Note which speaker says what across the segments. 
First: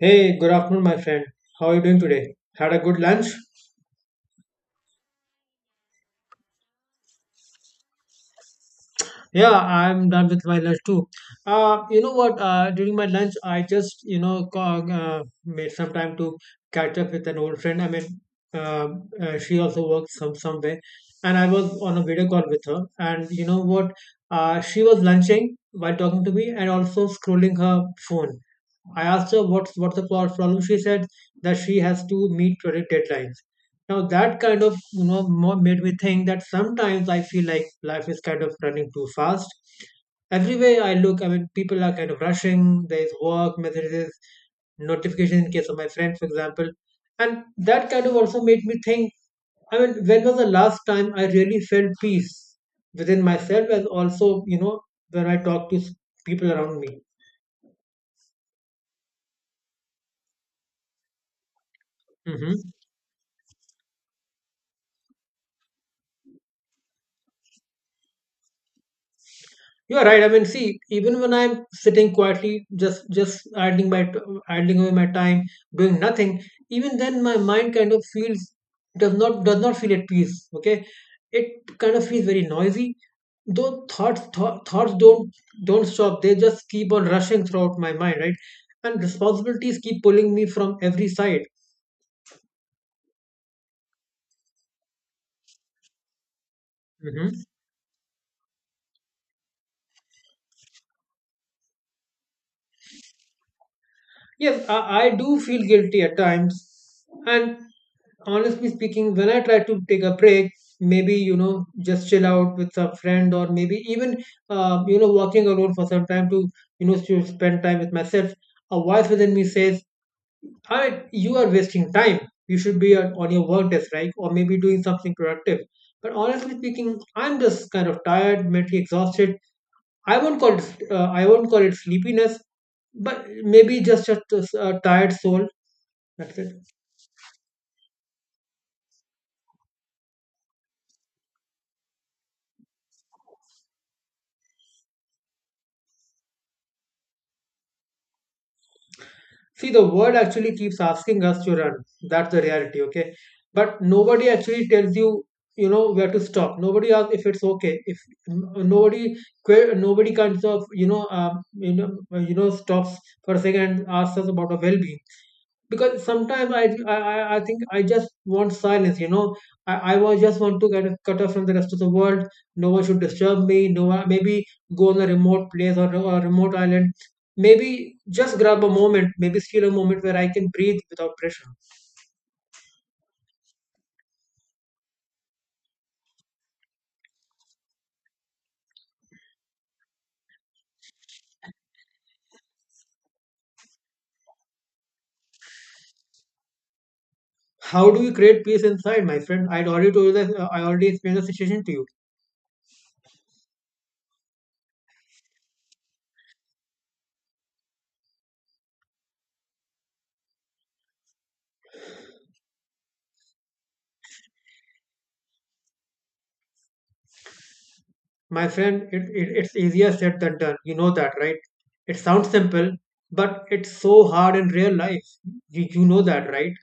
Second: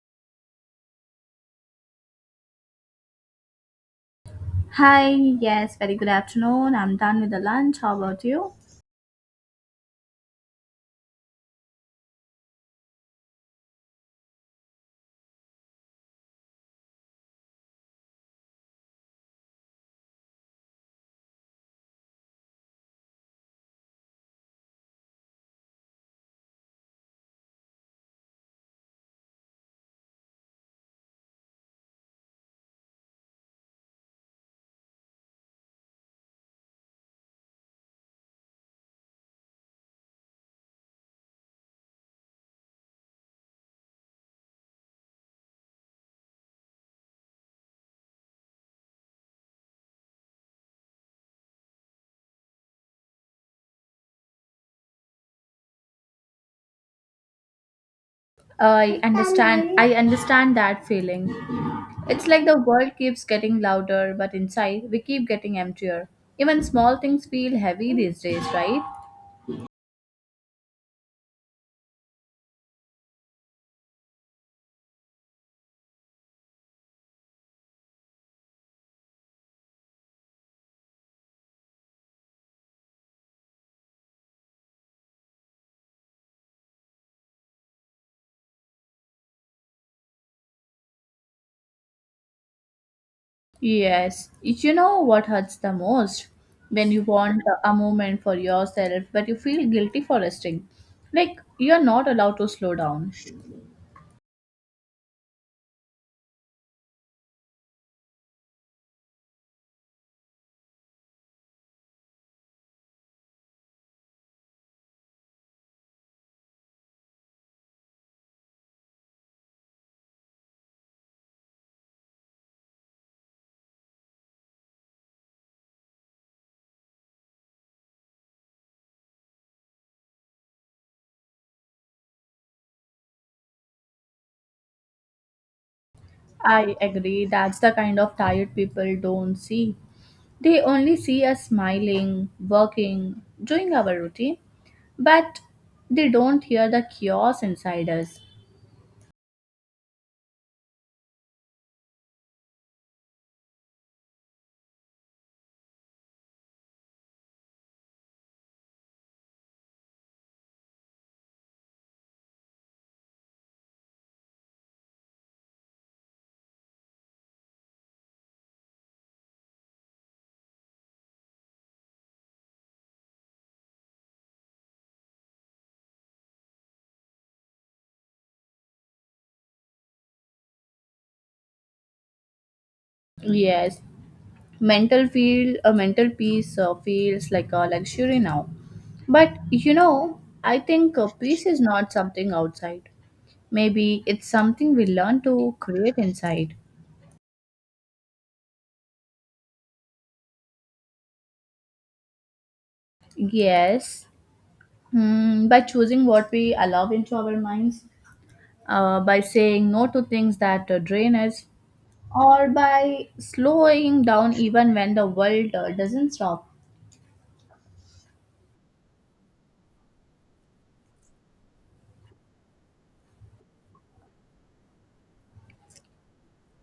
Speaker 1: Hey, good afternoon, my friend. How are you doing today? Had a good lunch?
Speaker 2: Hi, yes, very good afternoon. I'm done with the lunch. How about you?
Speaker 1: Yeah, I'm done with my lunch too. You know what? During my lunch, I just, made some time to catch up with an old friend. I mean, uh, she also works somewhere, and I was on a video call with her. And you know what? She was lunching while talking to me and also scrolling her phone. I asked her what's problem. She said that she has to meet project deadlines. Now that kind of, more made me think that sometimes I feel like life is kind of running too fast. Everywhere I look, I mean, people are kind of rushing. There is work, messages, notification in case of my friend, for example. And that kind of also made me think, I mean, when was the last time I really felt peace within myself, as also, when I talk to people around me?
Speaker 2: I understand that feeling. It's like the
Speaker 1: Mm-hmm.
Speaker 2: world keeps getting louder, but inside we keep getting emptier. Even small things feel heavy these days, right?
Speaker 1: You're right. I mean, see, even when I'm sitting quietly, just idling away my time, doing nothing, even then my mind kind of feels does not feel at peace. Okay, it kind of feels very noisy. Thoughts don't stop. They just keep on rushing throughout my mind, right? And responsibilities keep pulling me from every side.
Speaker 2: Yes. You know what hurts the most? When you want
Speaker 1: Mhm.
Speaker 2: a moment for yourself, but you feel guilty for resting. Like you're not allowed to slow down.
Speaker 1: Yes, I do feel guilty at times. And honestly speaking, when I try to take a break, maybe, just chill out with a friend or maybe even, walking alone for some time to, to spend time with myself, a voice within me says, you are wasting time. You should be on your work desk, right? Or maybe doing something productive. But honestly speaking, I'm just kind of tired, mentally exhausted. I won't call it sleepiness, but maybe just a tired soul. That's it.
Speaker 2: I agree. That's the kind of tired people don't see. They only see us smiling, working, doing our routine, but they don't hear the chaos inside us.
Speaker 1: See, the world actually keeps asking us to run. That's the reality. Okay, but nobody actually tells you. You know where to stop. Nobody asks if it's okay. If n- nobody, nobody kinds of, stops for a second and asks us about our well-being, because sometimes I think I just want silence. You know, I was just want to get cut off from the rest of the world. No one should disturb me. No one, maybe go on a remote place or a remote island. Maybe just grab a moment. Maybe steal a moment where I can breathe without pressure.
Speaker 2: Yes, mental feel a mental peace feels like a luxury now. But you know, I think peace is not something outside. Maybe it's something we learn to create inside.
Speaker 1: How do you create peace inside, my friend? I'd already told you that. I already explained the situation to you,
Speaker 2: Yes, hmm, by choosing what we allow into our minds, by saying no to things that drain us, or by slowing down even when the world doesn't stop.
Speaker 1: my friend. It's easier said than done. You know that, right? It sounds simple, but it's so hard in real life. You know that, right?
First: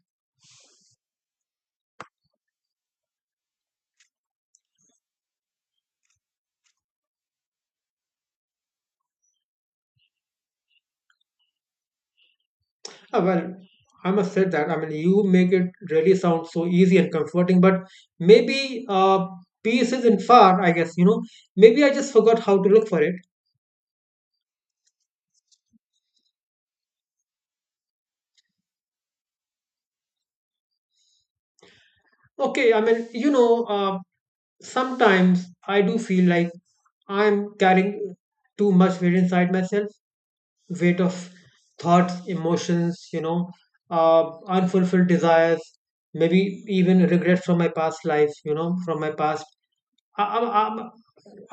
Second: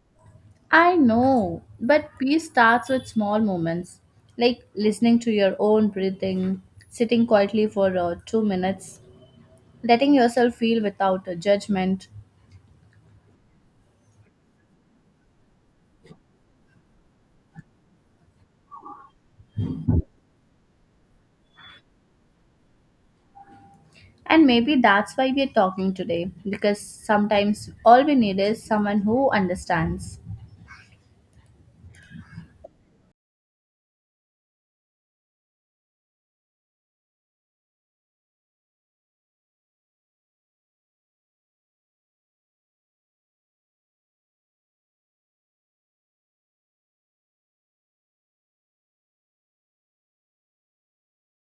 Speaker 2: I know, but peace starts with small moments, like listening to your own breathing, sitting quietly for 2 minutes, letting yourself feel without a judgment.
Speaker 1: Ah, well, I must say that. I mean, you make it really sound so easy and comforting, but maybe peace isn't far, I guess. Maybe I just forgot how to look for it.
Speaker 2: And maybe that's why we're talking today, because sometimes all we need is someone who understands.
Speaker 1: Okay, I mean, sometimes I do feel like I'm carrying too much weight inside myself, weight of thoughts, emotions, unfulfilled desires, maybe even regrets from my past life, from my past. I, I,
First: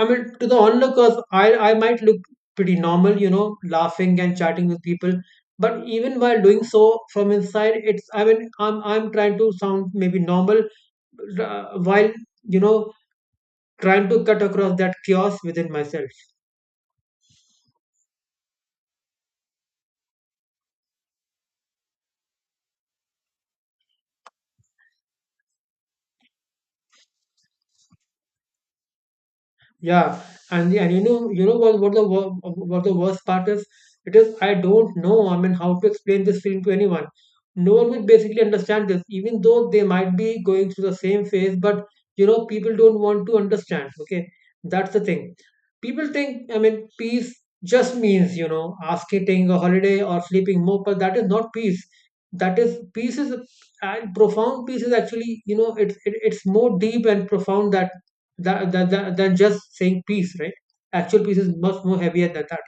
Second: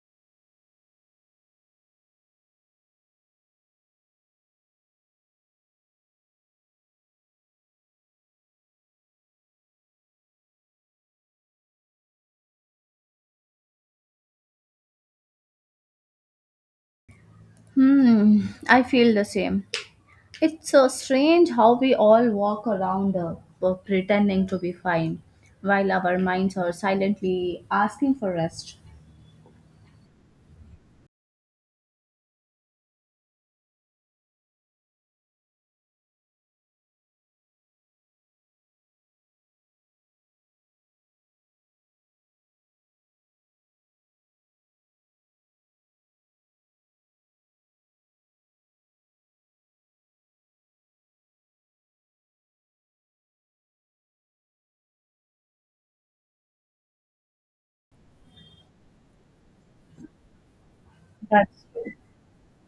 Speaker 1: I mean, to the onlookers, I might look pretty normal, laughing and chatting with people. But even while doing so from inside, I mean, I'm trying to sound maybe normal while, you know, trying to cut across that chaos within myself.
Speaker 2: Hmm, I feel the same. It's so strange how we all walk around pretending to be fine while our minds are silently asking for rest.
Speaker 1: Yeah, and you know what the worst part is? It is, I don't know, I mean, how to explain this feeling to anyone. No one will basically understand this, even though they might be going through the same phase. But people don't want to understand. Okay, that's the thing. People think, I mean, peace just means, asking taking a holiday or sleeping more, but that is not peace. That is peace is and Profound peace is actually, it, it's more deep and profound that than just saying peace, right? Actual peace is
Speaker 2: That's
Speaker 1: much
Speaker 2: true.
Speaker 1: more heavier than that.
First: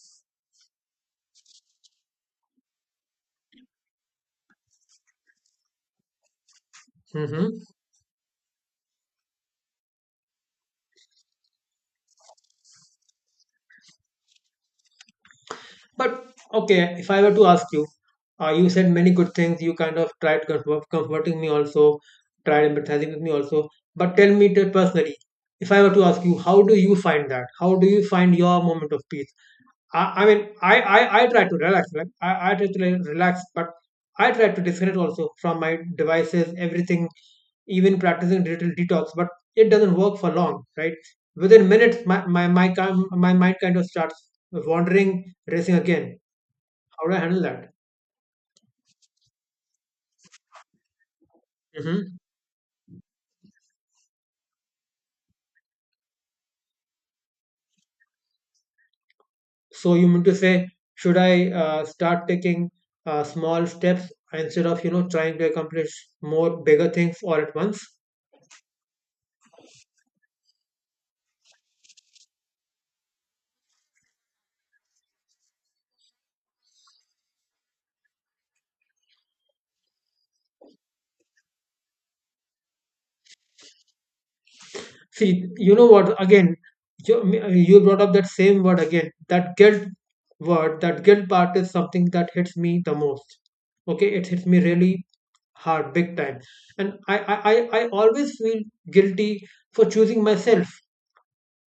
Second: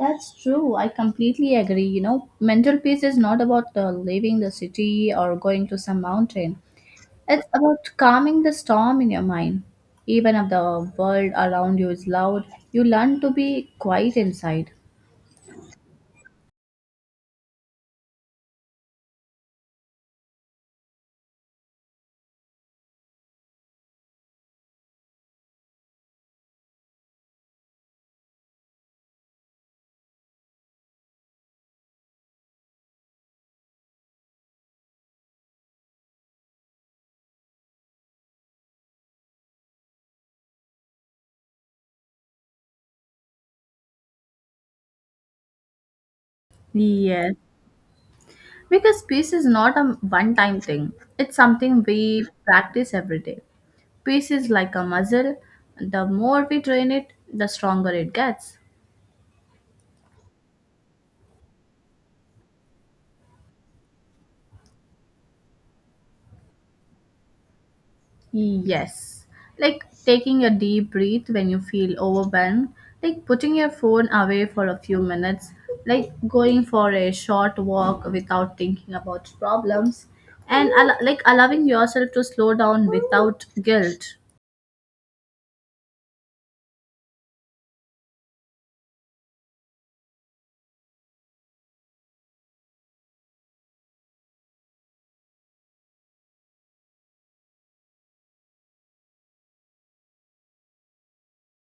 Speaker 2: That's true. I completely agree. You know, mental peace is not about leaving the city or going to some mountain.
Speaker 1: Yeah.
Speaker 2: It's
Speaker 1: Hmm.
Speaker 2: about calming the storm in your mind. Even if the world around you is loud, you learn to be quiet inside.
Speaker 1: But okay, if I were to ask you, you said many good things. You kind of tried comforting me also, tried empathizing with me also. But tell me personally, if I were to ask you, how do you find that? How do you find your moment of peace? I mean, I try to relax. Like I try to, like, relax, but I try to disconnect also from my devices, everything, even practicing digital detox. But it doesn't work for long, right? Within minutes, my mind kind of starts wandering, racing again. How do I
Speaker 2: Yes.
Speaker 1: handle that?
Speaker 2: Because peace is not a one time thing, it's something
Speaker 1: hmm
Speaker 2: we practice every day. Peace is like a muscle, the more we train it, the stronger it gets.
Speaker 1: So you mean to say, should I start taking small steps instead of, trying to accomplish more bigger things all at once?
Speaker 2: Yes, like taking a deep breath when you feel overwhelmed, like putting your phone away for a few minutes, like going for a short walk without thinking about problems, and like allowing yourself to slow down without guilt.
Speaker 1: See, you know what? Again, you, you brought up that same word again. That guilt word, that guilt part is something that hits me the most. Okay, it hits me really hard, big time. And I always feel guilty for choosing myself.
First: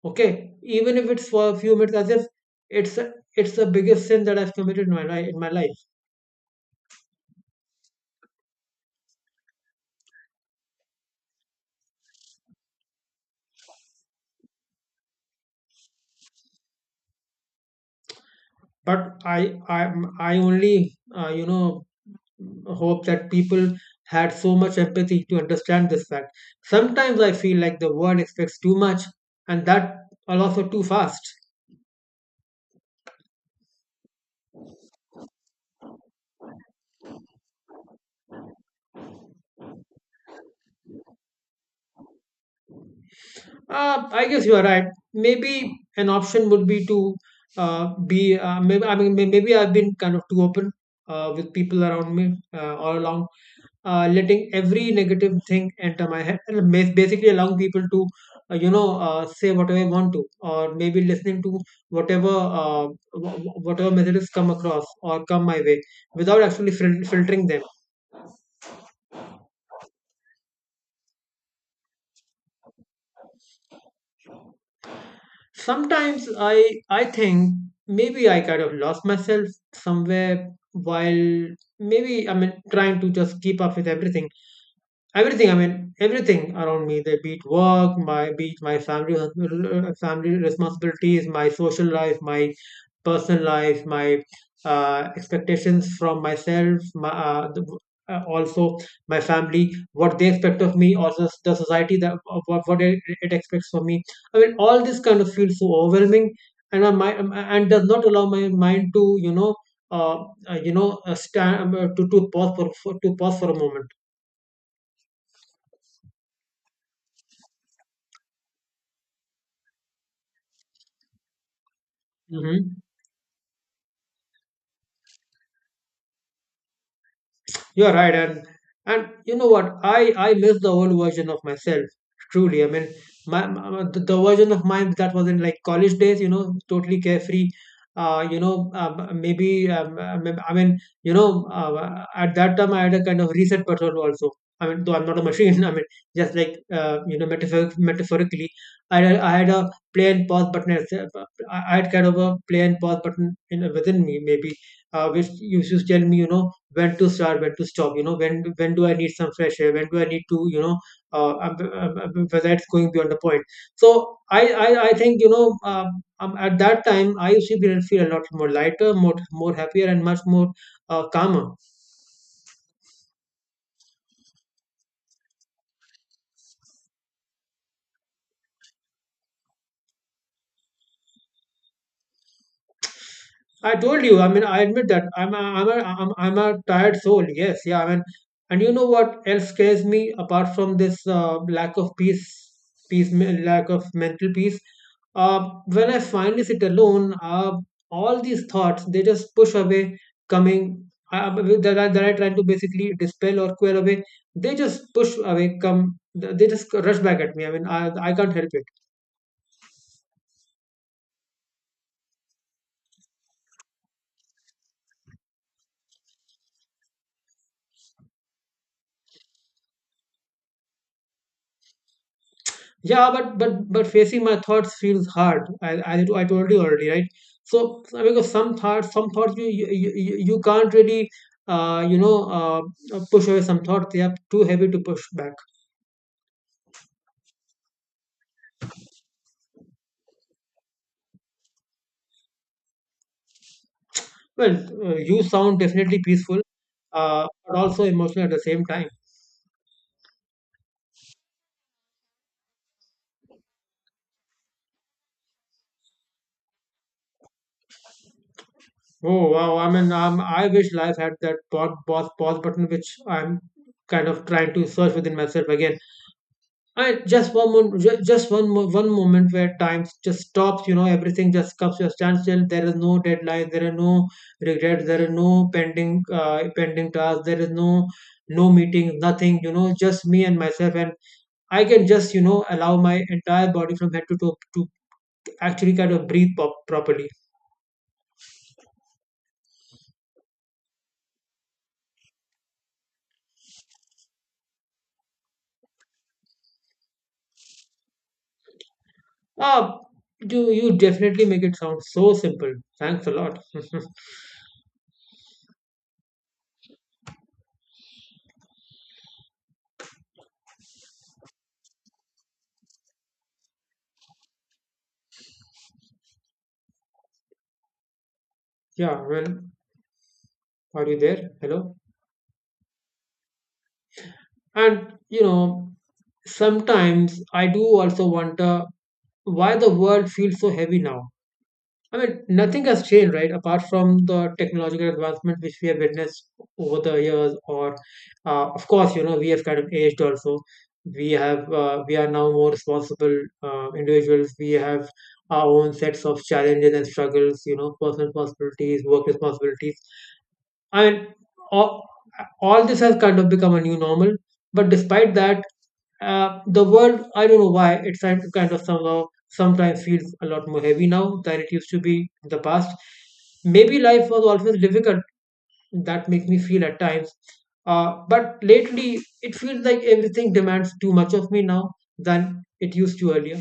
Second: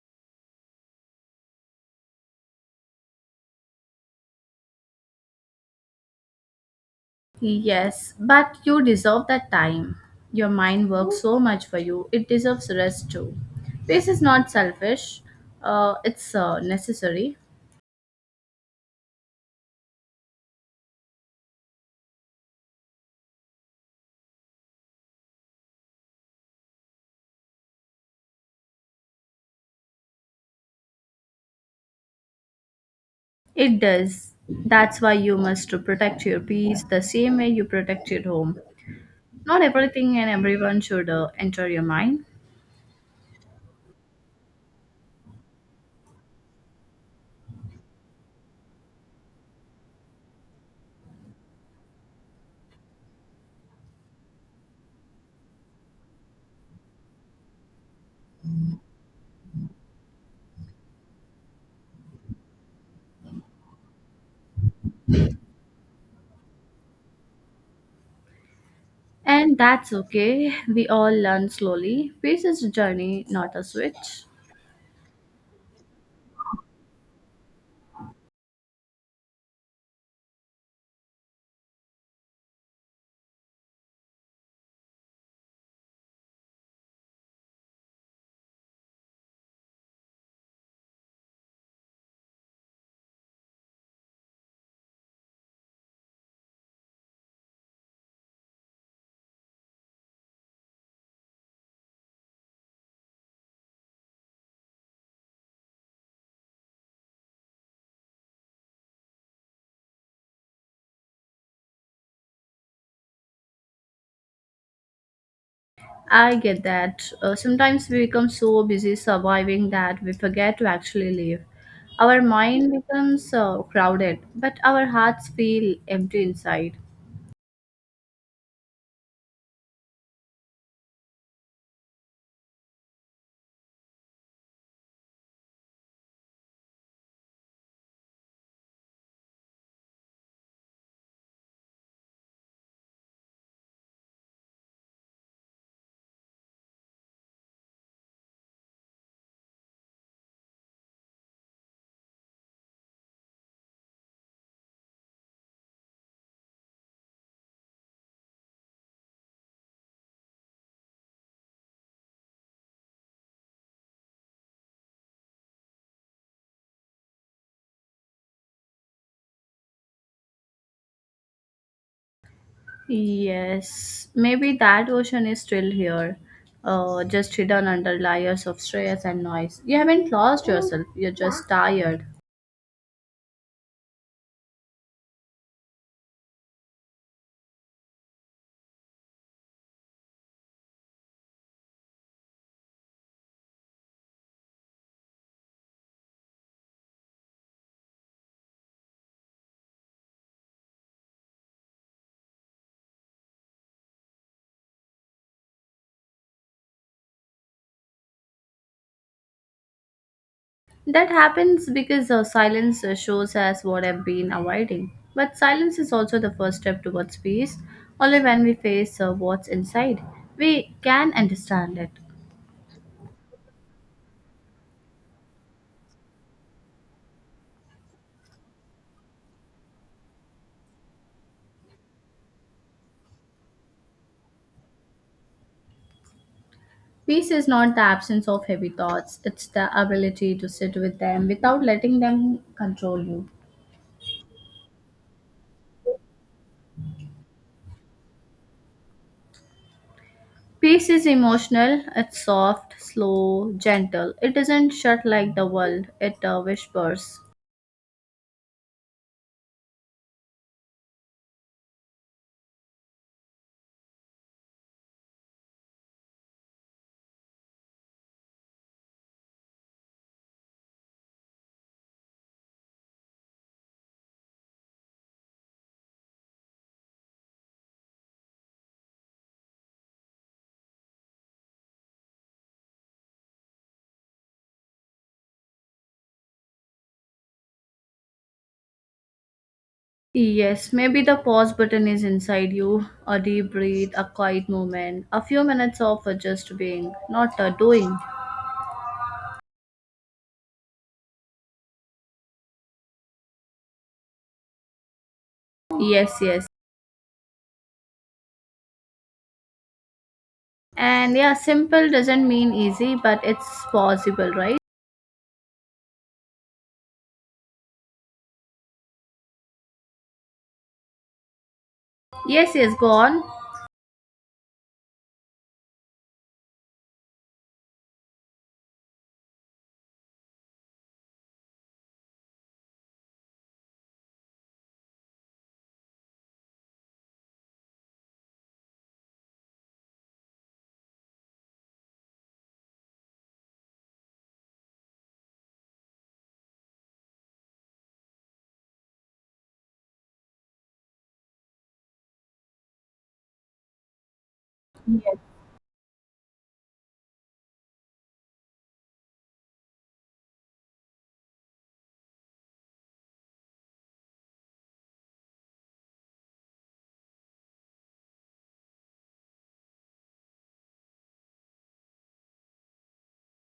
Speaker 1: Okay, even if it's for a few minutes, as if it's the biggest sin that I've committed in my life,
Speaker 2: Yes, but you deserve that time. Your mind works so much for you, it deserves rest too. Peace is not selfish, it's necessary.
Speaker 1: but I only, hope that people had so much empathy to understand this fact. Sometimes I feel like the world expects too much, and that are also too fast.
Speaker 2: It does. That's why you must to protect your peace the same way you protect your home. Not everything and everyone should enter your mind.
Speaker 1: I guess you are right. Maybe an option would be to be. Maybe, I mean, maybe I've been kind of too open with people around me all along, letting every negative thing enter my head and basically allowing people to, say whatever they want to, or maybe listening to whatever whatever messages come across or come my way without actually filtering them.
Speaker 2: And that's okay. We all learn slowly. Peace is a journey, not a switch.
Speaker 1: Sometimes I think maybe I kind of lost myself somewhere while, maybe, I mean, trying to just keep up with everything. Everything i mean everything around me, they beat work, my family, family responsibilities, my social life, my personal life, my expectations from myself, also my family, what they expect of me, also the society, what it expects from me. I mean, all this kind of feels so overwhelming, and my mind, and does not allow my mind to stand to pause for a moment.
Speaker 2: I get that. Sometimes we become so busy surviving that we forget to actually live. Our mind
Speaker 1: Hmm.
Speaker 2: becomes crowded, but our hearts feel empty inside.
Speaker 1: You're right, and you know what? I miss the old version of myself. Truly, I mean, the version of mine that was in, like, college days. You know, totally carefree. Maybe, at that time I had a kind of reset persona also. I mean, though I'm not a machine. I mean, just like, metaphorically, I had a play and pause button. I had kind of a play and pause button in within me, maybe, which used to tell me, when to start, when to stop. When do I need some fresh air, when do I need to, but that's going beyond the point. So I think, at that time I used to feel a lot more lighter, more happier, and much more calmer.
Speaker 2: Yes, maybe that ocean is still here, just hidden under layers of stress and noise. You haven't lost yourself, you're just tired.
Speaker 1: I told you. I mean, I admit that I'm a tired soul. Yes, yeah. I mean, and you know what else scares me apart from this lack of peace, lack of mental peace. When I finally sit alone, all these thoughts they just push away, coming, uh, that that I try to basically dispel or quell away. They just push away, come. They just rush back at me. I mean, I can't help it.
Speaker 2: That happens because silence shows us what I've been avoiding. But silence is also the first step towards peace. Only when we face what's inside, we can understand it.
Speaker 1: Yeah, but facing my thoughts feels hard. I told you already, right? So because some thoughts, you can't really, uh you know uh push away some thoughts. They are too heavy to push back.
Speaker 2: Peace is not the absence of heavy thoughts, it's the ability to sit with them without letting them control you.
Speaker 1: Well, you sound definitely peaceful, but also emotional at the same time.
Speaker 2: Peace is emotional, it's soft, slow, gentle. It doesn't shut like the world, it whispers.
Speaker 1: Oh wow! I mean, I wish life had that pause button, which I'm kind of trying to search within myself again. And just one moment, just one moment where time just stops. You know, everything just comes to a standstill. There is no deadline. There are no regrets. There are no pending tasks. There is no meeting. Nothing. You know, just me and myself, and I can just you know allow my entire body from head to toe to actually kind of properly.
Speaker 2: Yes, maybe the pause button is inside you. A deep breath, a quiet moment, a few minutes of just being, not a doing.
Speaker 1: Ah, you definitely make it sound so simple. Thanks a lot.
Speaker 2: Yes, yes. And yeah, simple doesn't mean easy, but it's possible, right?
Speaker 1: Yeah. Well, are you there? Hello.
Speaker 2: Yes, yes, go on.
Speaker 1: And you know, sometimes I do also wonder why the world feels so heavy now. I mean, nothing has changed, right? Apart from the technological advancement which we have witnessed over the years, or of course, you know, we have kind of aged also. We have we are now more responsible individuals. We have our own sets of challenges and struggles. You know, personal responsibilities, work responsibilities. I mean, all, all this has kind of become a new normal. But despite
Speaker 2: Yes.
Speaker 1: that, the world, I don't know why, it's kind of somehow sometimes feels a lot more heavy now than it used to be in the past. Maybe life was always difficult. That makes me feel at times. But lately, it feels like everything demands too much of me now than it used to earlier.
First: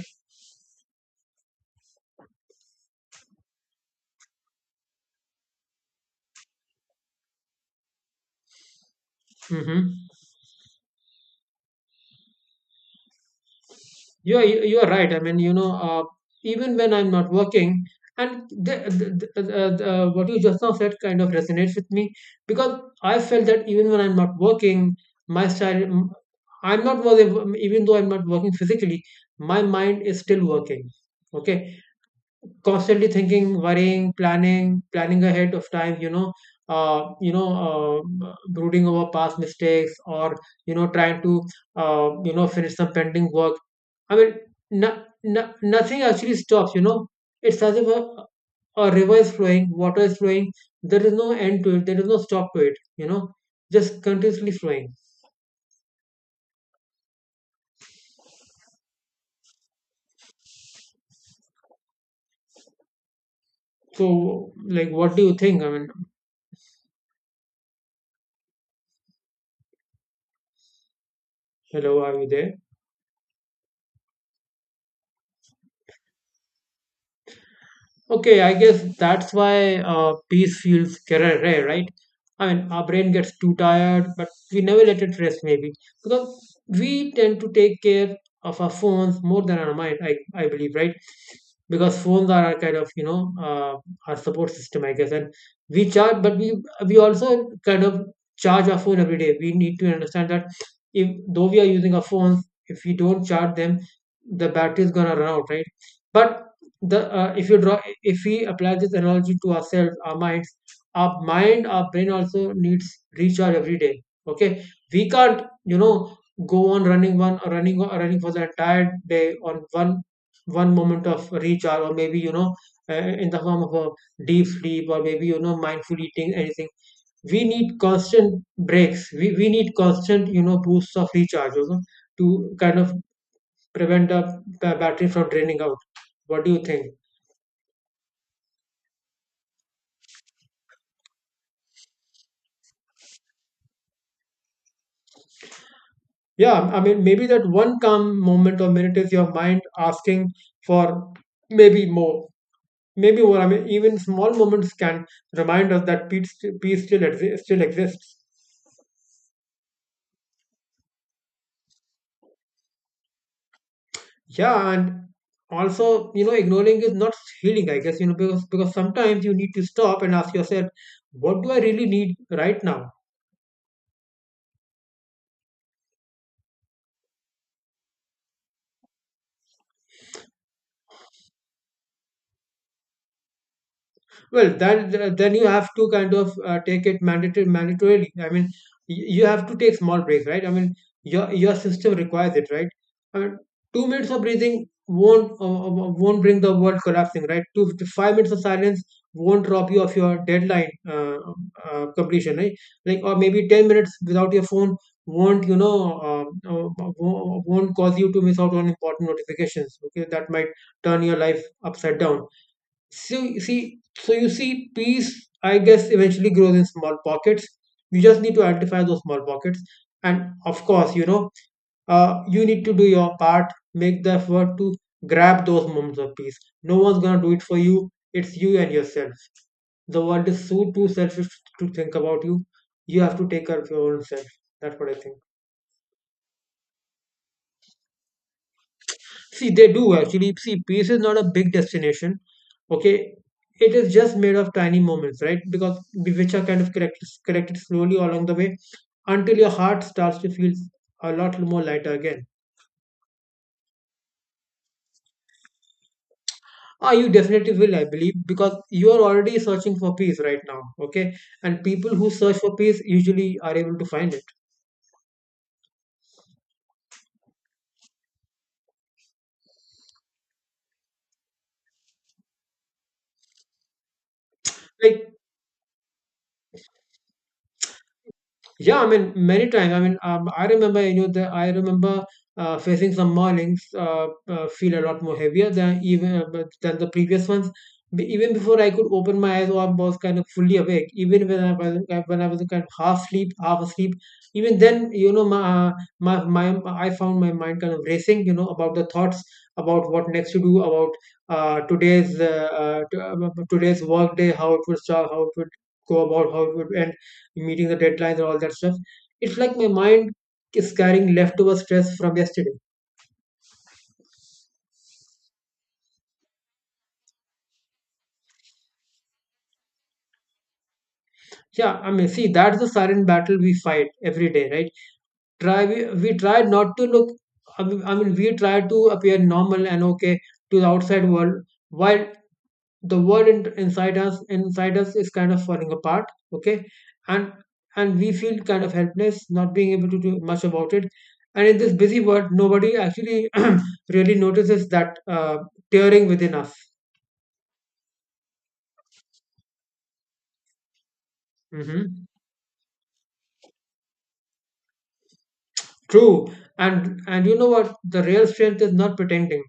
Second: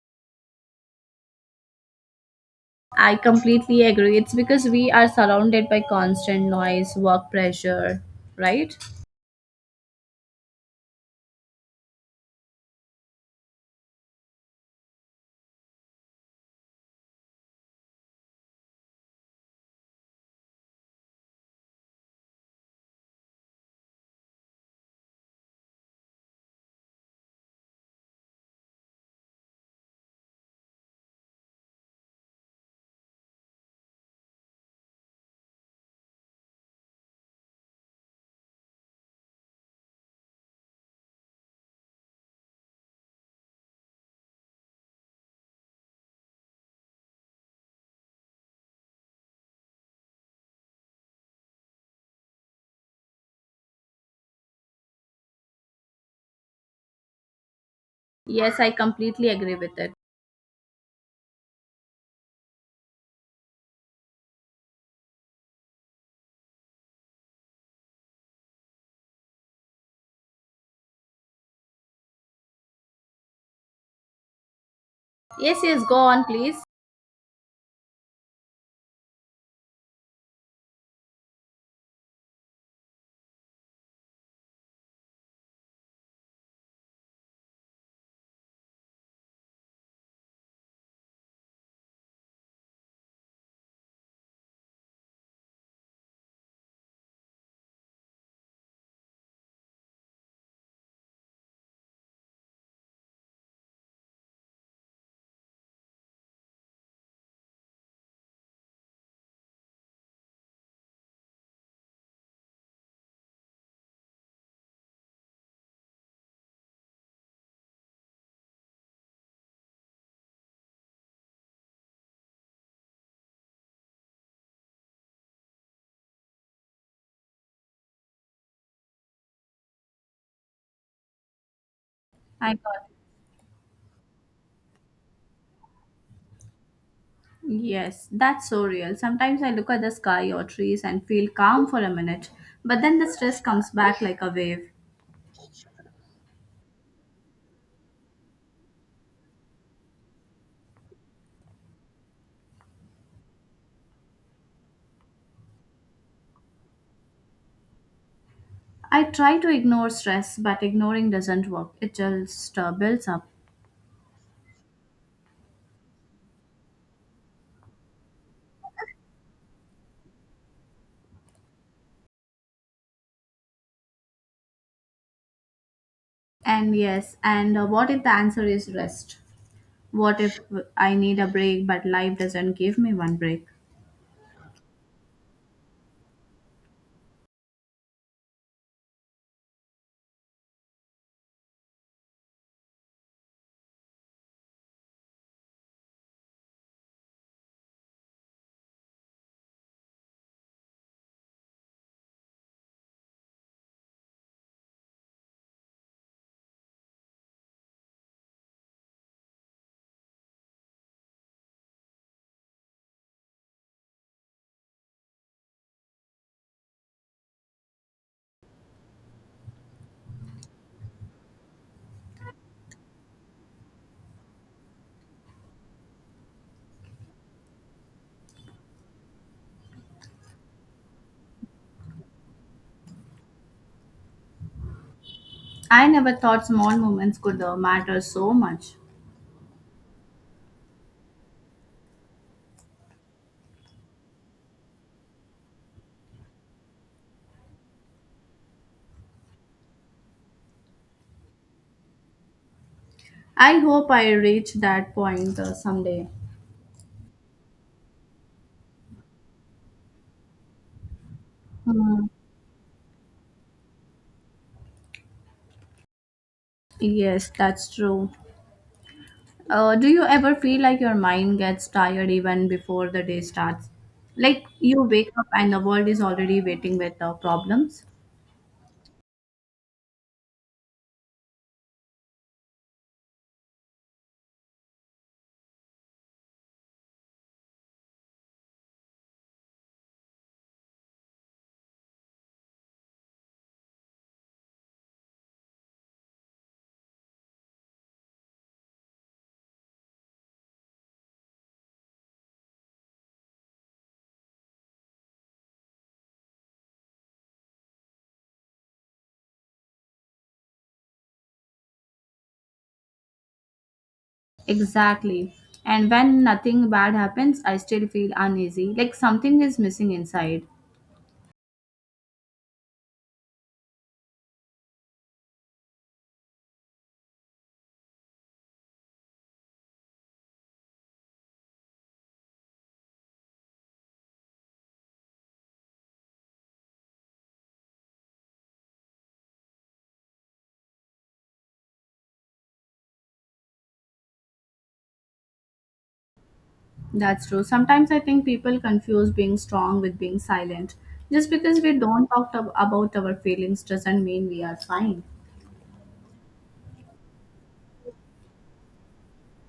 Speaker 2: I completely agree. It's because we are surrounded by constant noise, work pressure, right?
Speaker 1: Hmm. You're right. I mean, you know, even when I'm not working and what you just now said kind of resonates with me, because I felt that even when I'm not working, my style I'm not working. Even though I'm not working physically, my mind is still working. Okay, constantly thinking, worrying, planning, planning ahead of time, you know. Brooding over past mistakes, or you know trying to you know finish some pending work. I mean, no, nothing actually stops, you know. It's as if a river is flowing, water is flowing. There is no end to it. There is no stop to it, you know. Just continuously flowing.
Speaker 2: Yes, I completely agree with it.
Speaker 1: So, like, what do you think? I mean, hello, are you there?
Speaker 2: Yes, yes, go on, please.
Speaker 1: Okay, I guess that's why peace feels rare, right? I mean, our brain gets too tired, but we never let it rest, maybe. Because we tend to take care of our phones more than our mind, I believe, right? Because phones are our kind of, you know, our support system, I guess. And we charge, but we also kind of charge our phone every day. We need to understand that if though we are using our phones, if we don't charge them, the battery is going to run out, right? But the if you draw if we apply this analogy to ourselves, our mind, our brain also needs recharge every day. Okay, we can't, you know, go on running one running running for the entire day on one moment of recharge, or maybe you know, uh, in the form of a deep sleep, or maybe you know, mindful eating, anything. We need constant breaks. We need constant, you know, boosts of recharge, you know,
Speaker 2: I
Speaker 1: to kind
Speaker 2: got
Speaker 1: of prevent the battery from draining out. What do you think?
Speaker 2: yes, that's so real. Sometimes I look at the sky or trees and feel calm for a minute, but then the stress comes back like a wave.
Speaker 1: Yeah, I mean maybe that one calm moment or minute is your mind asking for maybe more maybe more. I mean even small moments can remind us that peace still still exists.
Speaker 2: I try to ignore stress, but ignoring doesn't work. It just builds up.
Speaker 1: Yeah, and also you know ignoring is not healing, I guess, you know, because sometimes you need to stop and ask yourself, what do I really need right now?
Speaker 2: And yes, and what if the answer is rest? What if I need a break, but life doesn't give me one break?
Speaker 1: Well, then you have to kind of take it mandatory mandatorily. I mean, you have to take small breaks, right? I mean, your system requires it, right? I mean, 2 minutes of breathing won't bring the world collapsing, right? 2 to 5 minutes of silence won't rob you of your deadline completion, right? Like, or maybe 10 minutes without your phone won't you know um, uh, won't cause you to miss out on important notifications. Okay, that might turn your life upside down. So you see, peace, I guess, eventually grows in small pockets. You just need to identify those small pockets, and of course, you know, you need to do your part. Make the effort to grab those moments of peace. No one's gonna do it for you. It's you and yourself. The world is so too selfish to think about you. You have to take care of your own self. That's what I think.
Speaker 2: I never thought small moments could matter so much.
Speaker 1: See, they do actually. See, peace is not a big destination. Okay, it is just made of tiny moments, right? Because which are kind of correct, corrected slowly along the way until your heart starts to feel a lot more lighter again.
Speaker 2: I hope I reach that point someday.
Speaker 1: Ah, you definitely will, I believe, because you are already searching for peace right now. Okay, and people
Speaker 2: Hmm.
Speaker 1: who search for peace usually are able to find it.
Speaker 2: Yes, that's true. Do you ever feel like your mind gets tired even before the day starts? Like you wake
Speaker 1: Like,
Speaker 2: up and the world is already waiting with the problems?
Speaker 1: yeah, I mean, many times. I mean, I remember, you know, I remember facing some mornings feel a lot more heavier than even than the previous ones. Even before I could open my eyes, or I was kind of fully awake. Even when I was kind of half asleep. Even then, you know, my my my I found my mind kind of racing. You know, about the thoughts about what next to do, about uh, today's uh, uh, t- uh, today's work day, how it would start, how it would go about, how it would end, meeting the deadlines and all that stuff. It's like my mind is carrying leftover stress from yesterday.
Speaker 2: Exactly. And when nothing bad happens, I still feel uneasy, like something is missing inside.
Speaker 1: Yeah, I mean, see, that's the silent battle we fight every day, right? Try We, try not to look. I mean, we try to appear normal and okay to the outside world, while the world inside inside us, is kind of falling apart. Okay, and we feel kind of helpless, not being able to do much about it. And in this busy world, nobody actually really notices that tearing within us.
Speaker 2: That's true. Sometimes I think people confuse being strong with being silent. Just because we
Speaker 1: Hmm.
Speaker 2: don't talk about our feelings doesn't mean we are fine.
Speaker 1: True. And you know what? The real strength is not pretending.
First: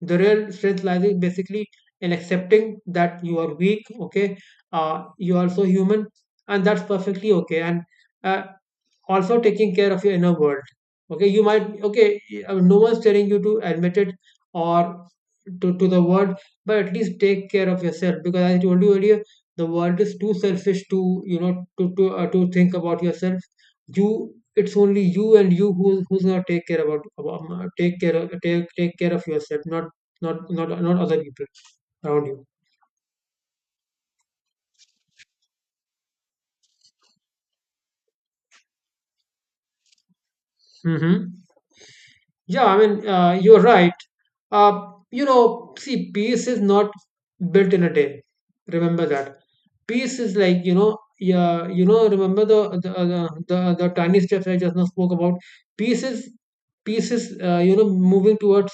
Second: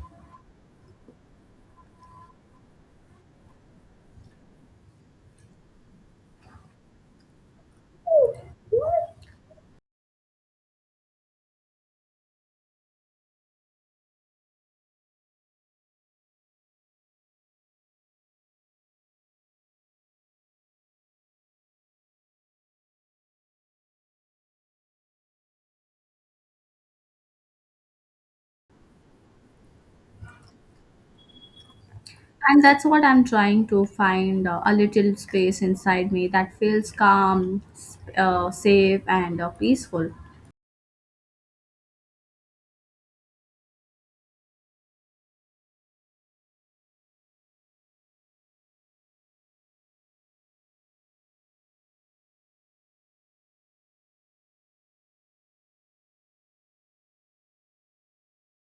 Speaker 1: The real strength lies in basically in accepting that you are weak. Okay, you are also human, and that's perfectly okay. And uh, also taking care of your inner world. Okay you might Okay, I mean, no one's telling you to admit it or to the world, but at least take care of yourself, because as I told you earlier, the world is too selfish to you know to think about yourself. You It's only you and you who who's gonna take care about take care of, take take care of yourself, not other people around you.
Speaker 2: And that's what I'm trying to find a little space inside me that feels calm, safe, and peaceful.
Speaker 1: Hmm. Yeah, I mean, you're right. You know, see, peace is not built in a day. Remember that. Peace is like, you know, yeah, you know, remember the tiny steps I just now spoke about. Peace is Peace is you know moving towards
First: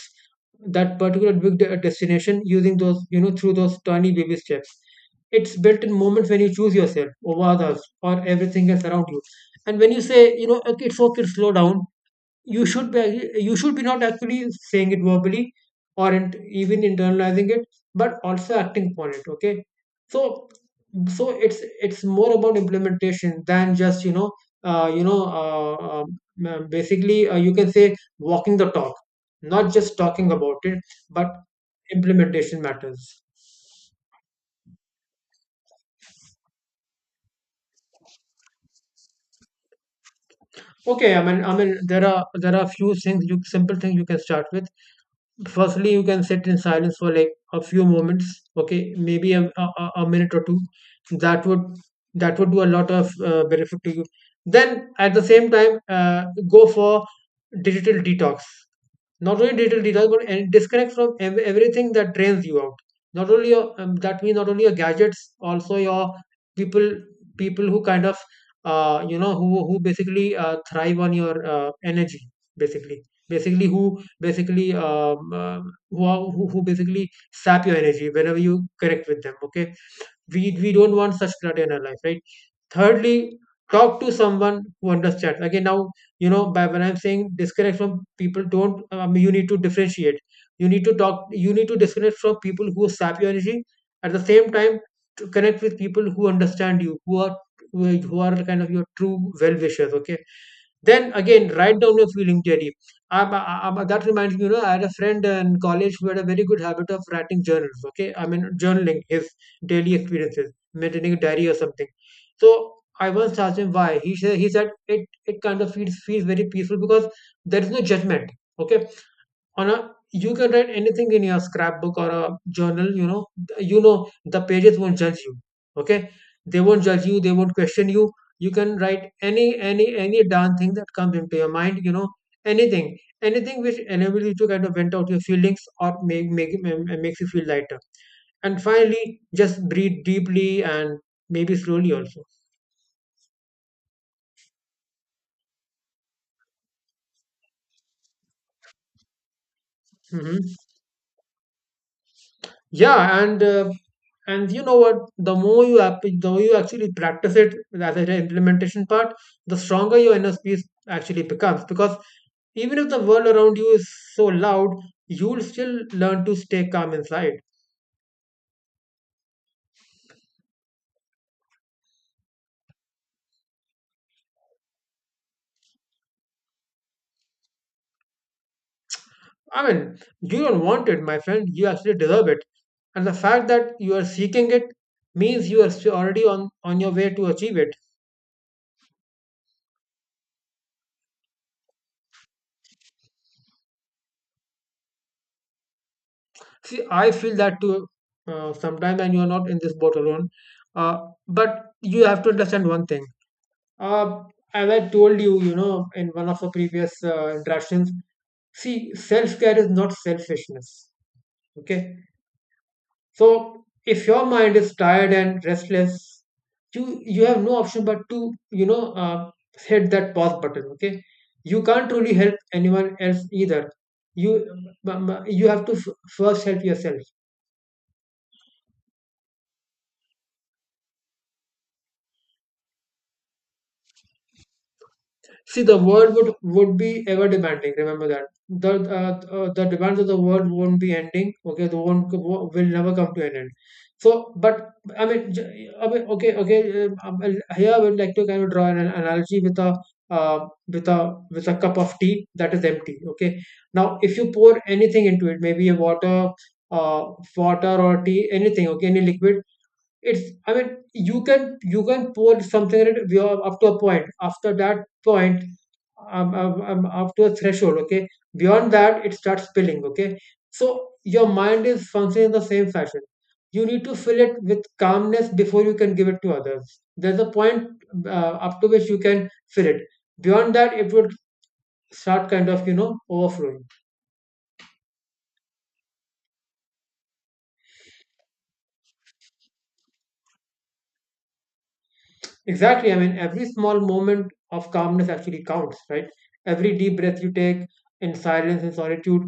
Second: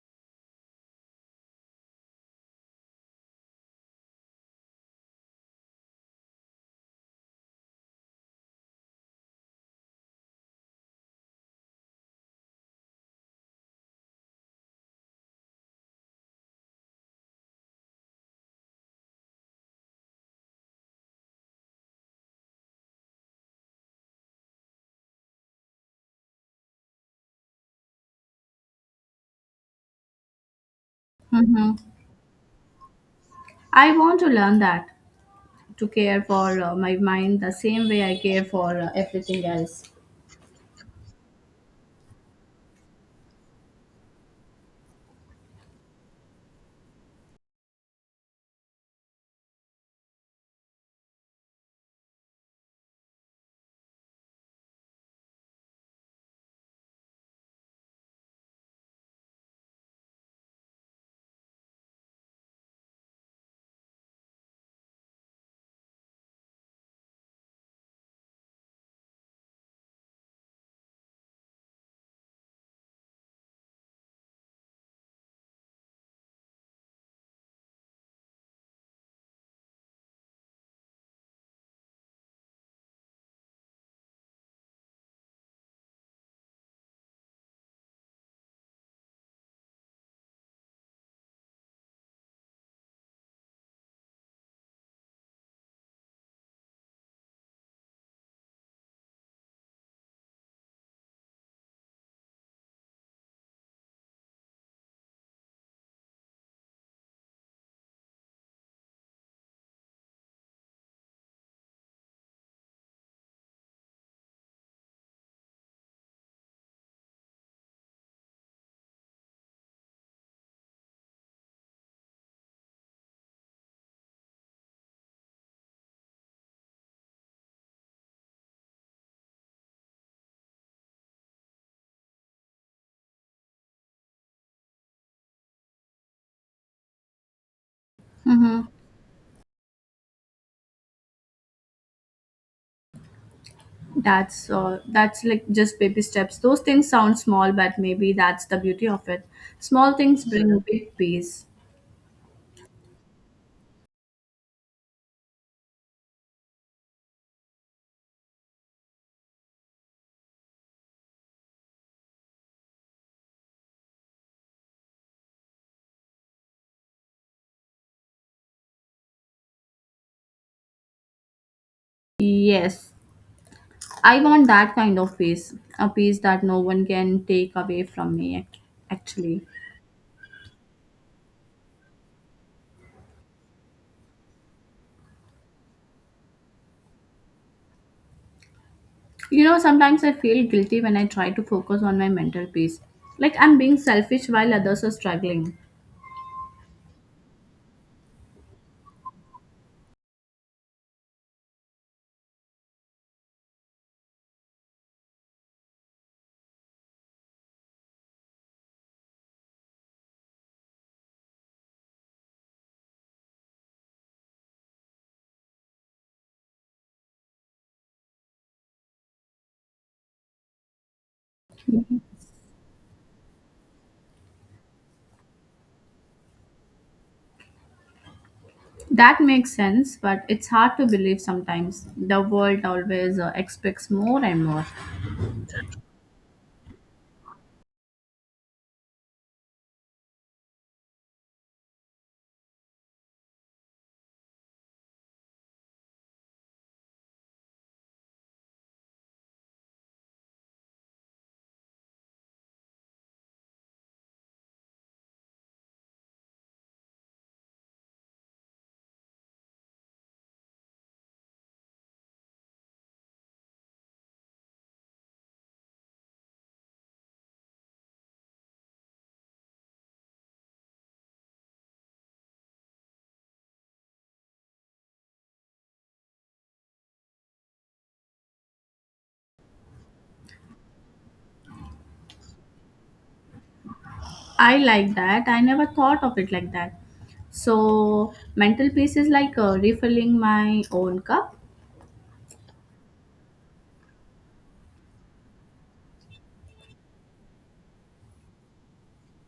Speaker 1: that particular big destination using those you know through those tiny baby steps. It's built in moments when you choose yourself over others or everything else around you. And when you say, okay, it's okay, slow down. You should be not actually saying it verbally or int even internalizing it, but also acting upon it, okay. So so it's it's more about implementation than just uh, you know uh, um, basically, you can say walking the talk, not just talking about it, but
Speaker 2: Hmm,
Speaker 1: implementation matters.
Speaker 2: I want to learn that, to care for my mind the same way I care for everything else.
Speaker 1: Okay, I mean there are few things you simple things you can start with. Firstly, you can sit in silence for like a few moments. Okay, maybe a minute or two. that would that would do a lot of benefit to you. Then at the same time, go for digital detox. Not only digital detox, but and disconnect from everything that drains you out. Not only your that means not only your gadgets, also your people. People who kind of who basically thrive on your energy. Basically basically who basically who, are, who basically sap your energy whenever you connect with them, okay? We don't want such clutter in our life, right? Thirdly, talk to someone who understands. Again, now, you know, by when I'm saying disconnect from people, don't— you need to differentiate. You need to disconnect from people who sap your energy. At the same time, to connect with people who understand you, who are— who are kind of your true well wishers, okay? Then again, write down your feeling daily. Um, I- that reminds me, you know, I had a friend in college who had a very good habit of writing journals. Okay, I mean journaling his daily experiences, maintaining a diary or something. So I once asked him why. He said it it kind of feels very peaceful because there is no judgment. Okay, on a you can write anything in your scrapbook or a journal, you know. The pages won't judge you, okay? They won't judge you, they won't question you. You can write any darn thing that comes into your mind, you know, anything. Anything which enables you to kind of vent out your feelings or makes you feel lighter.
Speaker 2: Hmm,
Speaker 1: And finally, just breathe deeply, and maybe slowly also.
Speaker 2: that's that's like just baby steps. Those things sound small, but maybe that's the beauty of it. Small things
Speaker 1: Mm-hmm.
Speaker 2: bring big peace.
Speaker 1: Yeah, and you know what, the more you actually practice it as an implementation part, the stronger your inner peace actually becomes, because even if the world around you is so loud, you'll still learn to stay calm inside.
Speaker 2: Yes, I want that kind of peace, a peace that no one can take away from me. Actually,
Speaker 1: I mean, you don't want it, my friend, you actually deserve it. And the fact that you are seeking it means you are still already on your way to achieve it.
Speaker 2: you know, sometimes I feel guilty when I try to focus on my mental peace. Like I'm being selfish while others are struggling.
Speaker 1: See, I feel that too, sometimes, and you're not in this boat alone. uh, but you have to understand one thing. Uh, as I told you, you know, in one of the previous interactions, see, self care is not selfishness. Okay. So if your mind is tired and restless, you have no option but to, you know, hit that pause button. Okay. You can't really help anyone else either. You— you have to first help yourself.
Speaker 2: That makes sense, but it's hard to believe sometimes. The world always expects more and more.
Speaker 1: See, the world would be ever demanding. Remember that, the demands of the world won't be ending. Okay, the won't wo- will never come to an end. So, but I mean, I mean, okay. Here I would like to kind of draw an analogy with a uh, with a with a cup of tea that is empty. Okay, now if you pour anything into it, maybe a water, uh, water or tea, anything. Okay, any liquid. It's— I mean, you can pour something in it. We are up to a point. After that point, I'm, I up to a threshold, okay? Beyond that it starts spilling, okay? So your mind is functioning in the same fashion. You need to fill it with calmness before you can give it to others. There's a point uh, up to which you can fill it. Beyond that it would start kind of, you know, overflowing.
Speaker 2: I like that. I never thought of it like that. So, mental peace is like refilling my own cup.
Speaker 1: Exactly. I mean, every small moment of calmness actually counts, right? Every deep breath you take in silence and solitude,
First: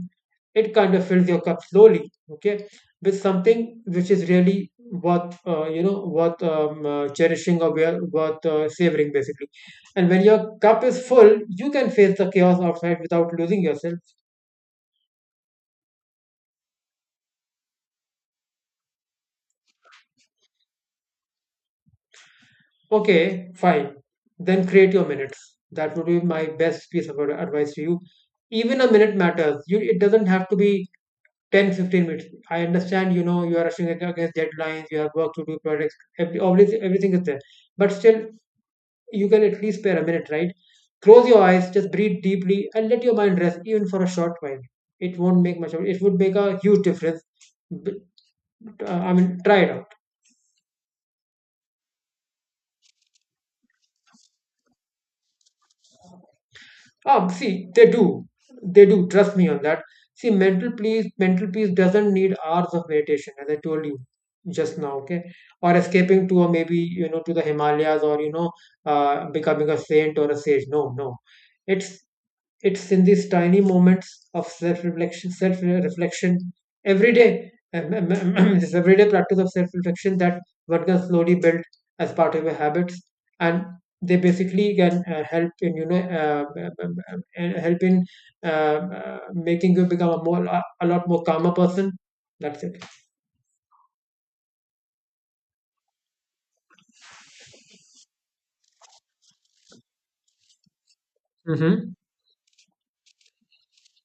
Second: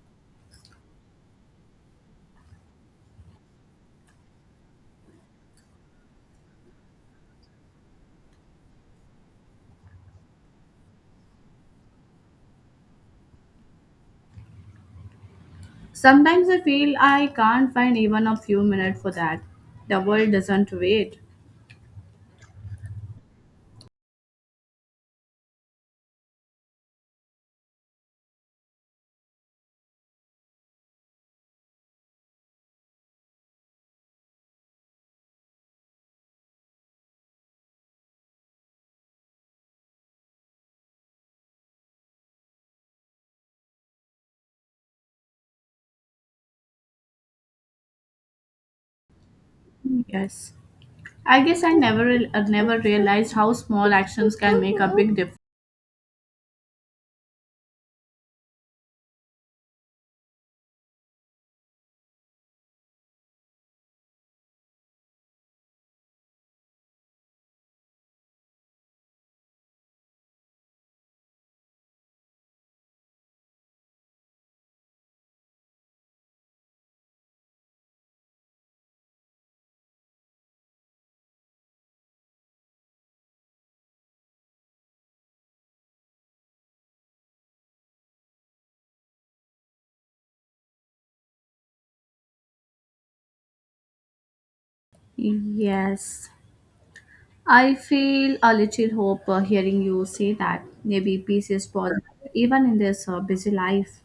Speaker 1: it kind of fills your cup slowly, okay, with something which is really worth, you know, worth cherishing, or worth savoring, basically. And when your cup is full, you can face the chaos outside without losing yourself.
Speaker 2: Sometimes I feel I can't find even a few minutes for that. The world doesn't wait.
Speaker 1: Okay, fine. Then create your minutes. That would be my best piece of advice to you. Even a minute matters. You, it doesn't have to be 10-15 minutes. I understand, you know, you are rushing against deadlines, you have work to do, projects, every— obviously everything is there, but still you can at least spare a minute, right? Close your eyes, just breathe deeply, and let your mind rest even for a short while. It won't make much of it It would make a huge difference. But, I mean, try it out.
Speaker 2: Yes. I guess I never never realized how small actions can make a big difference.
Speaker 1: See, they do. They do. Trust me on that. See, mental peace doesn't need hours of meditation, as I told you just now. Okay, or escaping to, or maybe you know, to the Himalayas, or you know, becoming a saint or a sage. No, no. It's it's in these tiny moments of self-reflection every day, this everyday practice of self-reflection that one can slowly build as part of your habits, and they basically can help in, you know, help in uh, making you become a lot more calmer person. That's it.
Speaker 2: Yes, I feel a little hope hearing you say that. Maybe peace is
Speaker 1: Hmm.
Speaker 2: possible even in this busy life.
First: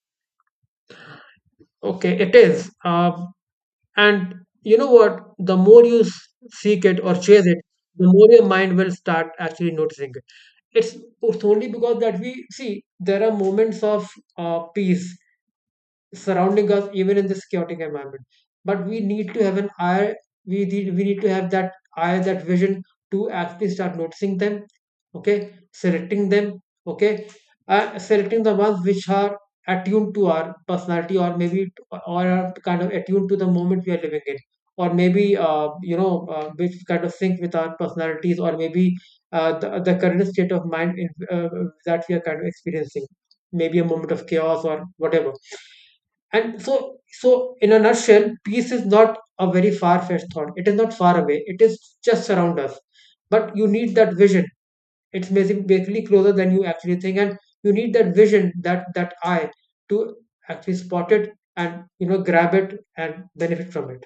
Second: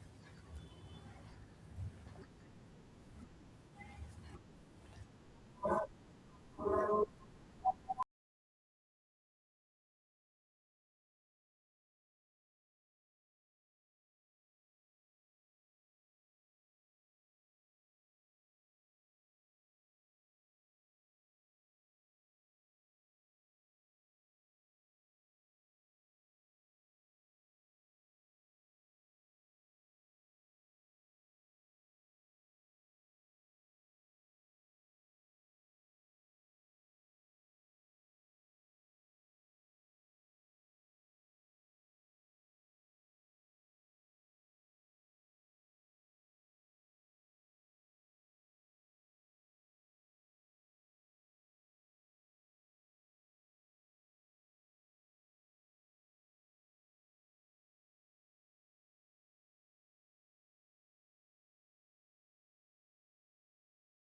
Speaker 1: Okay, it is. And you know what? The more you seek it or chase it, the more your mind will start actually noticing it. it's it's only because that we see there are moments of peace surrounding us even in this chaotic environment. But we need to have an eye. We need to have that eye, that vision, to actually start noticing them, okay, selecting them, okay. Selecting the ones which are attuned to our personality, or or are kind of attuned to the moment we are living in, or maybe, which kind of sync with our personalities, or maybe the current state of mind that we are kind of experiencing, maybe a moment of chaos or whatever. And so, so in a nutshell, peace is not a very far-fetched thought. It is not far away. It is just around us. But you need that vision. It's basically closer than you actually think, and you need that vision, that eye, to actually spot it and, you know, grab it and benefit from it.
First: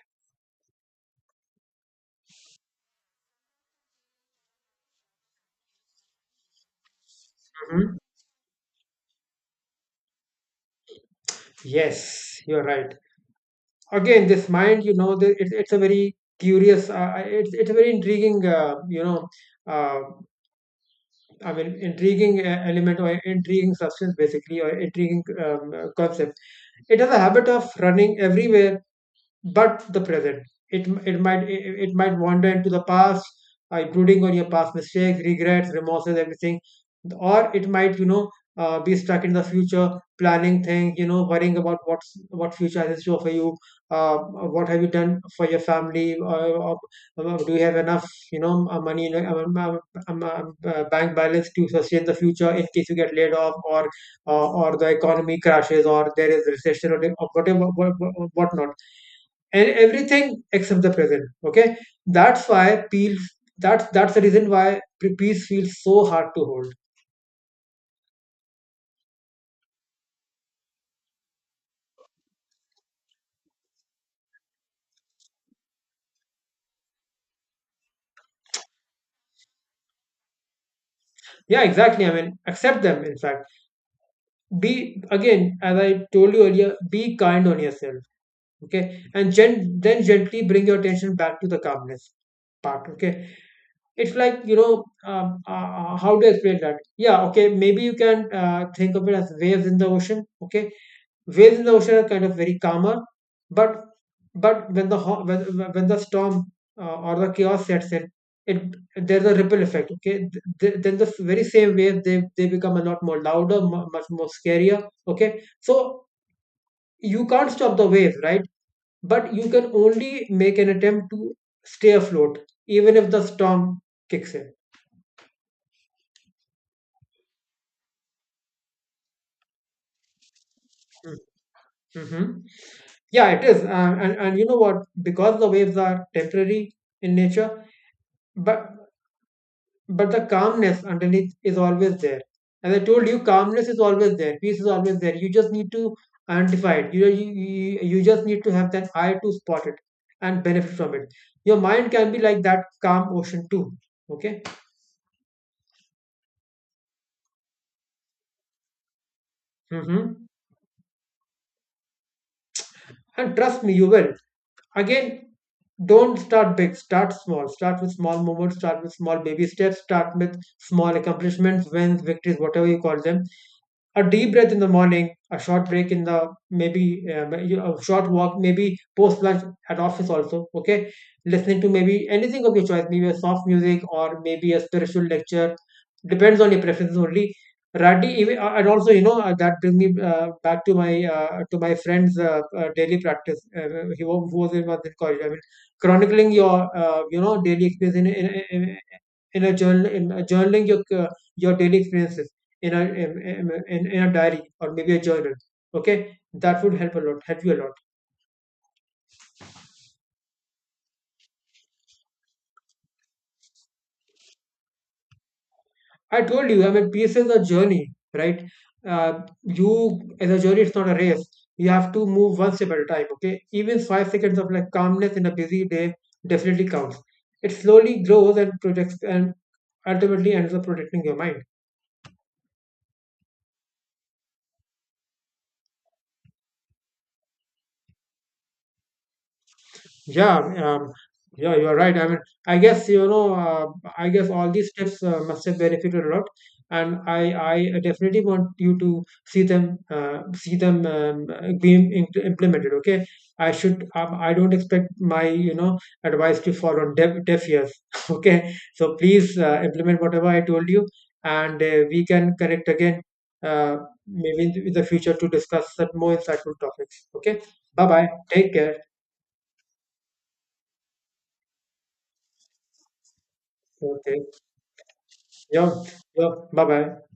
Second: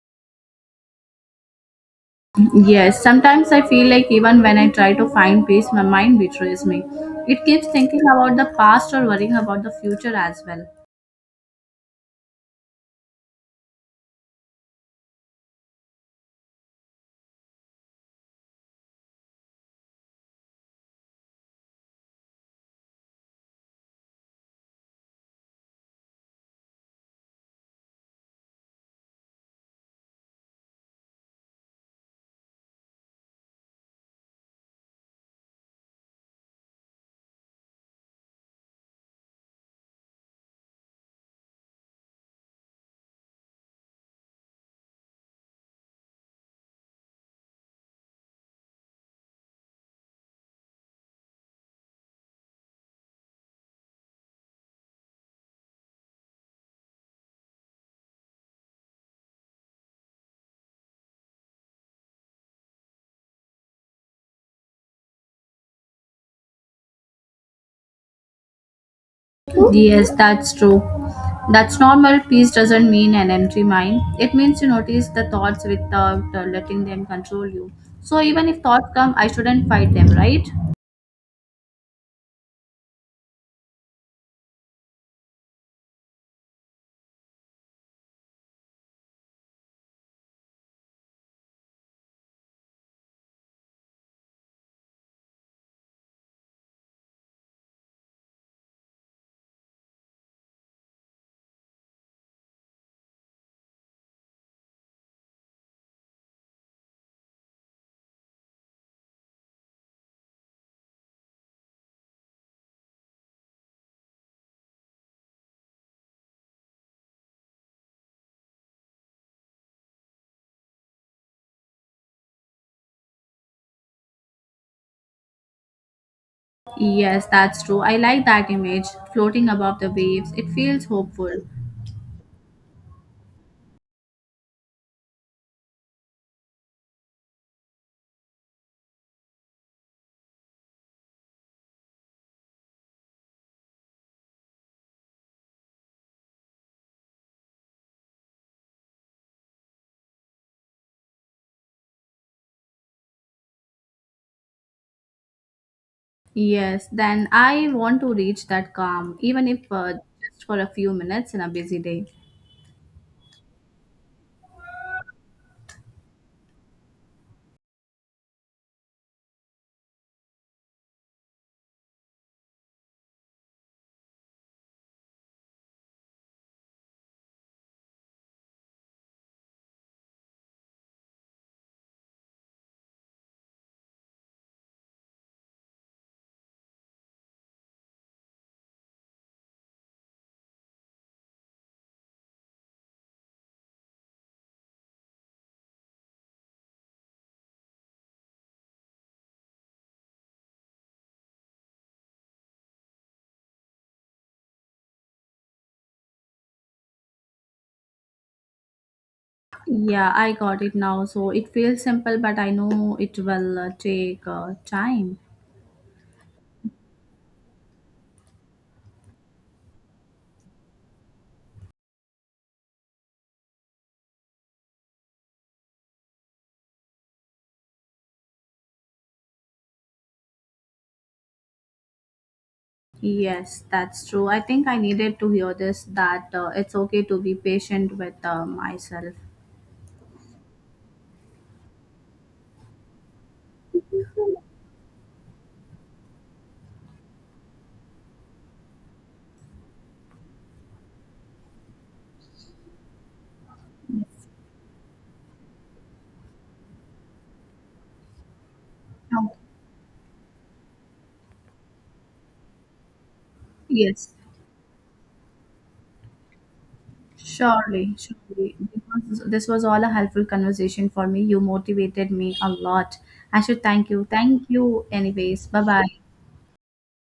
Speaker 2: Yes, sometimes I feel like even when I try to find peace, my mind betrays me. It keeps
Speaker 1: Mhm.
Speaker 2: thinking about the past or worrying about the future as well.
Speaker 1: Yes, you're right. Again, this mind, you know, it's a very curious, it's a very intriguing, uh, I mean, intriguing element, or intriguing substance, basically, or intriguing concept. It has a habit of running everywhere but the present. It might wander into the past, brooding on your past mistakes, regrets, remorses, everything, or it might, you know, be stuck in the future, planning things, you know, worrying about what's— what future has in store for you, what have you done for your family, do you have enough, you know, money, you know, bank balance to sustain the future in case you get laid off, or the economy crashes, or there is recession, or whatever, what not, and everything except the present, okay? That's why, peel that's the reason why peace feels so hard to hold.
Speaker 2: Yes, that's true. That's normal. Peace doesn't mean an empty mind. It means you notice the thoughts without letting them control you. So even if thoughts come, I shouldn't fight them, right?
Speaker 1: Yeah, exactly. I mean, accept them, in fact. Be— again, as I told you earlier, be kind on yourself, okay? And gen- then gently bring your attention back to the calmness part, okay? It's like, you know, how to explain that, yeah, okay, maybe you can think of it as waves in the ocean, okay? Waves in the ocean are kind of very calmer, but, when the— when, when the storm or the chaos sets in, it there's a ripple effect, okay? Then the very same wave, they become a lot more louder, much more scarier, okay? So you can't stop the wave, right? But you can only make an attempt to stay afloat even if the storm kicks in.
Speaker 2: Yes, that's true. I like that image. Floating above the waves, it feels hopeful.
Speaker 1: Mm-hmm. Mm-hmm. Yeah, it is, and you know what, because the waves are temporary in nature, but, the calmness underneath is always there. As I told you, calmness is always there. Peace is always there. You just need to identify it. You just need to have that eye to spot it and benefit from it. Your mind can be like that calm ocean too. Okay.
Speaker 2: Yes, then I want to reach that calm, even if
Speaker 1: Hmm.
Speaker 2: just for a few minutes in a busy day.
Speaker 1: And trust me, you will. Again, don't start big. Start small. Start with small moments. Start with small baby steps. Start with small accomplishments, wins, victories, whatever you call them. A deep breath in the morning, a short break in the— maybe uh, a short walk, maybe post lunch at office also. Okay, listening to maybe anything of your choice, maybe a soft music or maybe a spiritual lecture, depends on your preferences only. Rati, even, and also, you know, that brings me back to my friend's daily practice. He wa- who was in college. I mean, chronicling your you know daily experience in a journal, in a journaling your daily experiences in a— in a diary or maybe a journal. Okay, that would help a lot, help you a lot.
Speaker 2: Yeah, I got it now. So it feels simple, but I know it will take time.
Speaker 1: I told you, I mean, peace is a journey, right? You As a journey, it's not a race. You have to move one step at a time. Okay, even 5 seconds of like calmness in a busy day definitely counts. It slowly grows and protects, and ultimately ends up protecting your mind.
Speaker 2: Yes, that's true. I think I needed to hear this, that it's okay to be patient with myself.
Speaker 1: Yeah, yeah, you are right. I mean, I guess, you know, I guess all these tips must have benefited a lot, and I definitely want you to see them, being implemented. Okay, I should. I don't expect my, you know, advice to fall on deaf ears. Okay, so
Speaker 2: Okay.
Speaker 1: please implement whatever I told you, and we can connect again, uh,
Speaker 2: Yes,
Speaker 1: maybe in the future to discuss some more insightful topics. Okay, bye
Speaker 2: surely,
Speaker 1: bye. Take
Speaker 2: surely.
Speaker 1: care.
Speaker 2: Because this was all a helpful conversation for me. You motivated me a lot. I should thank you.
Speaker 1: Okay.
Speaker 2: Thank you, anyways.
Speaker 1: 行，
Speaker 2: Bye bye.
Speaker 1: 行，拜拜。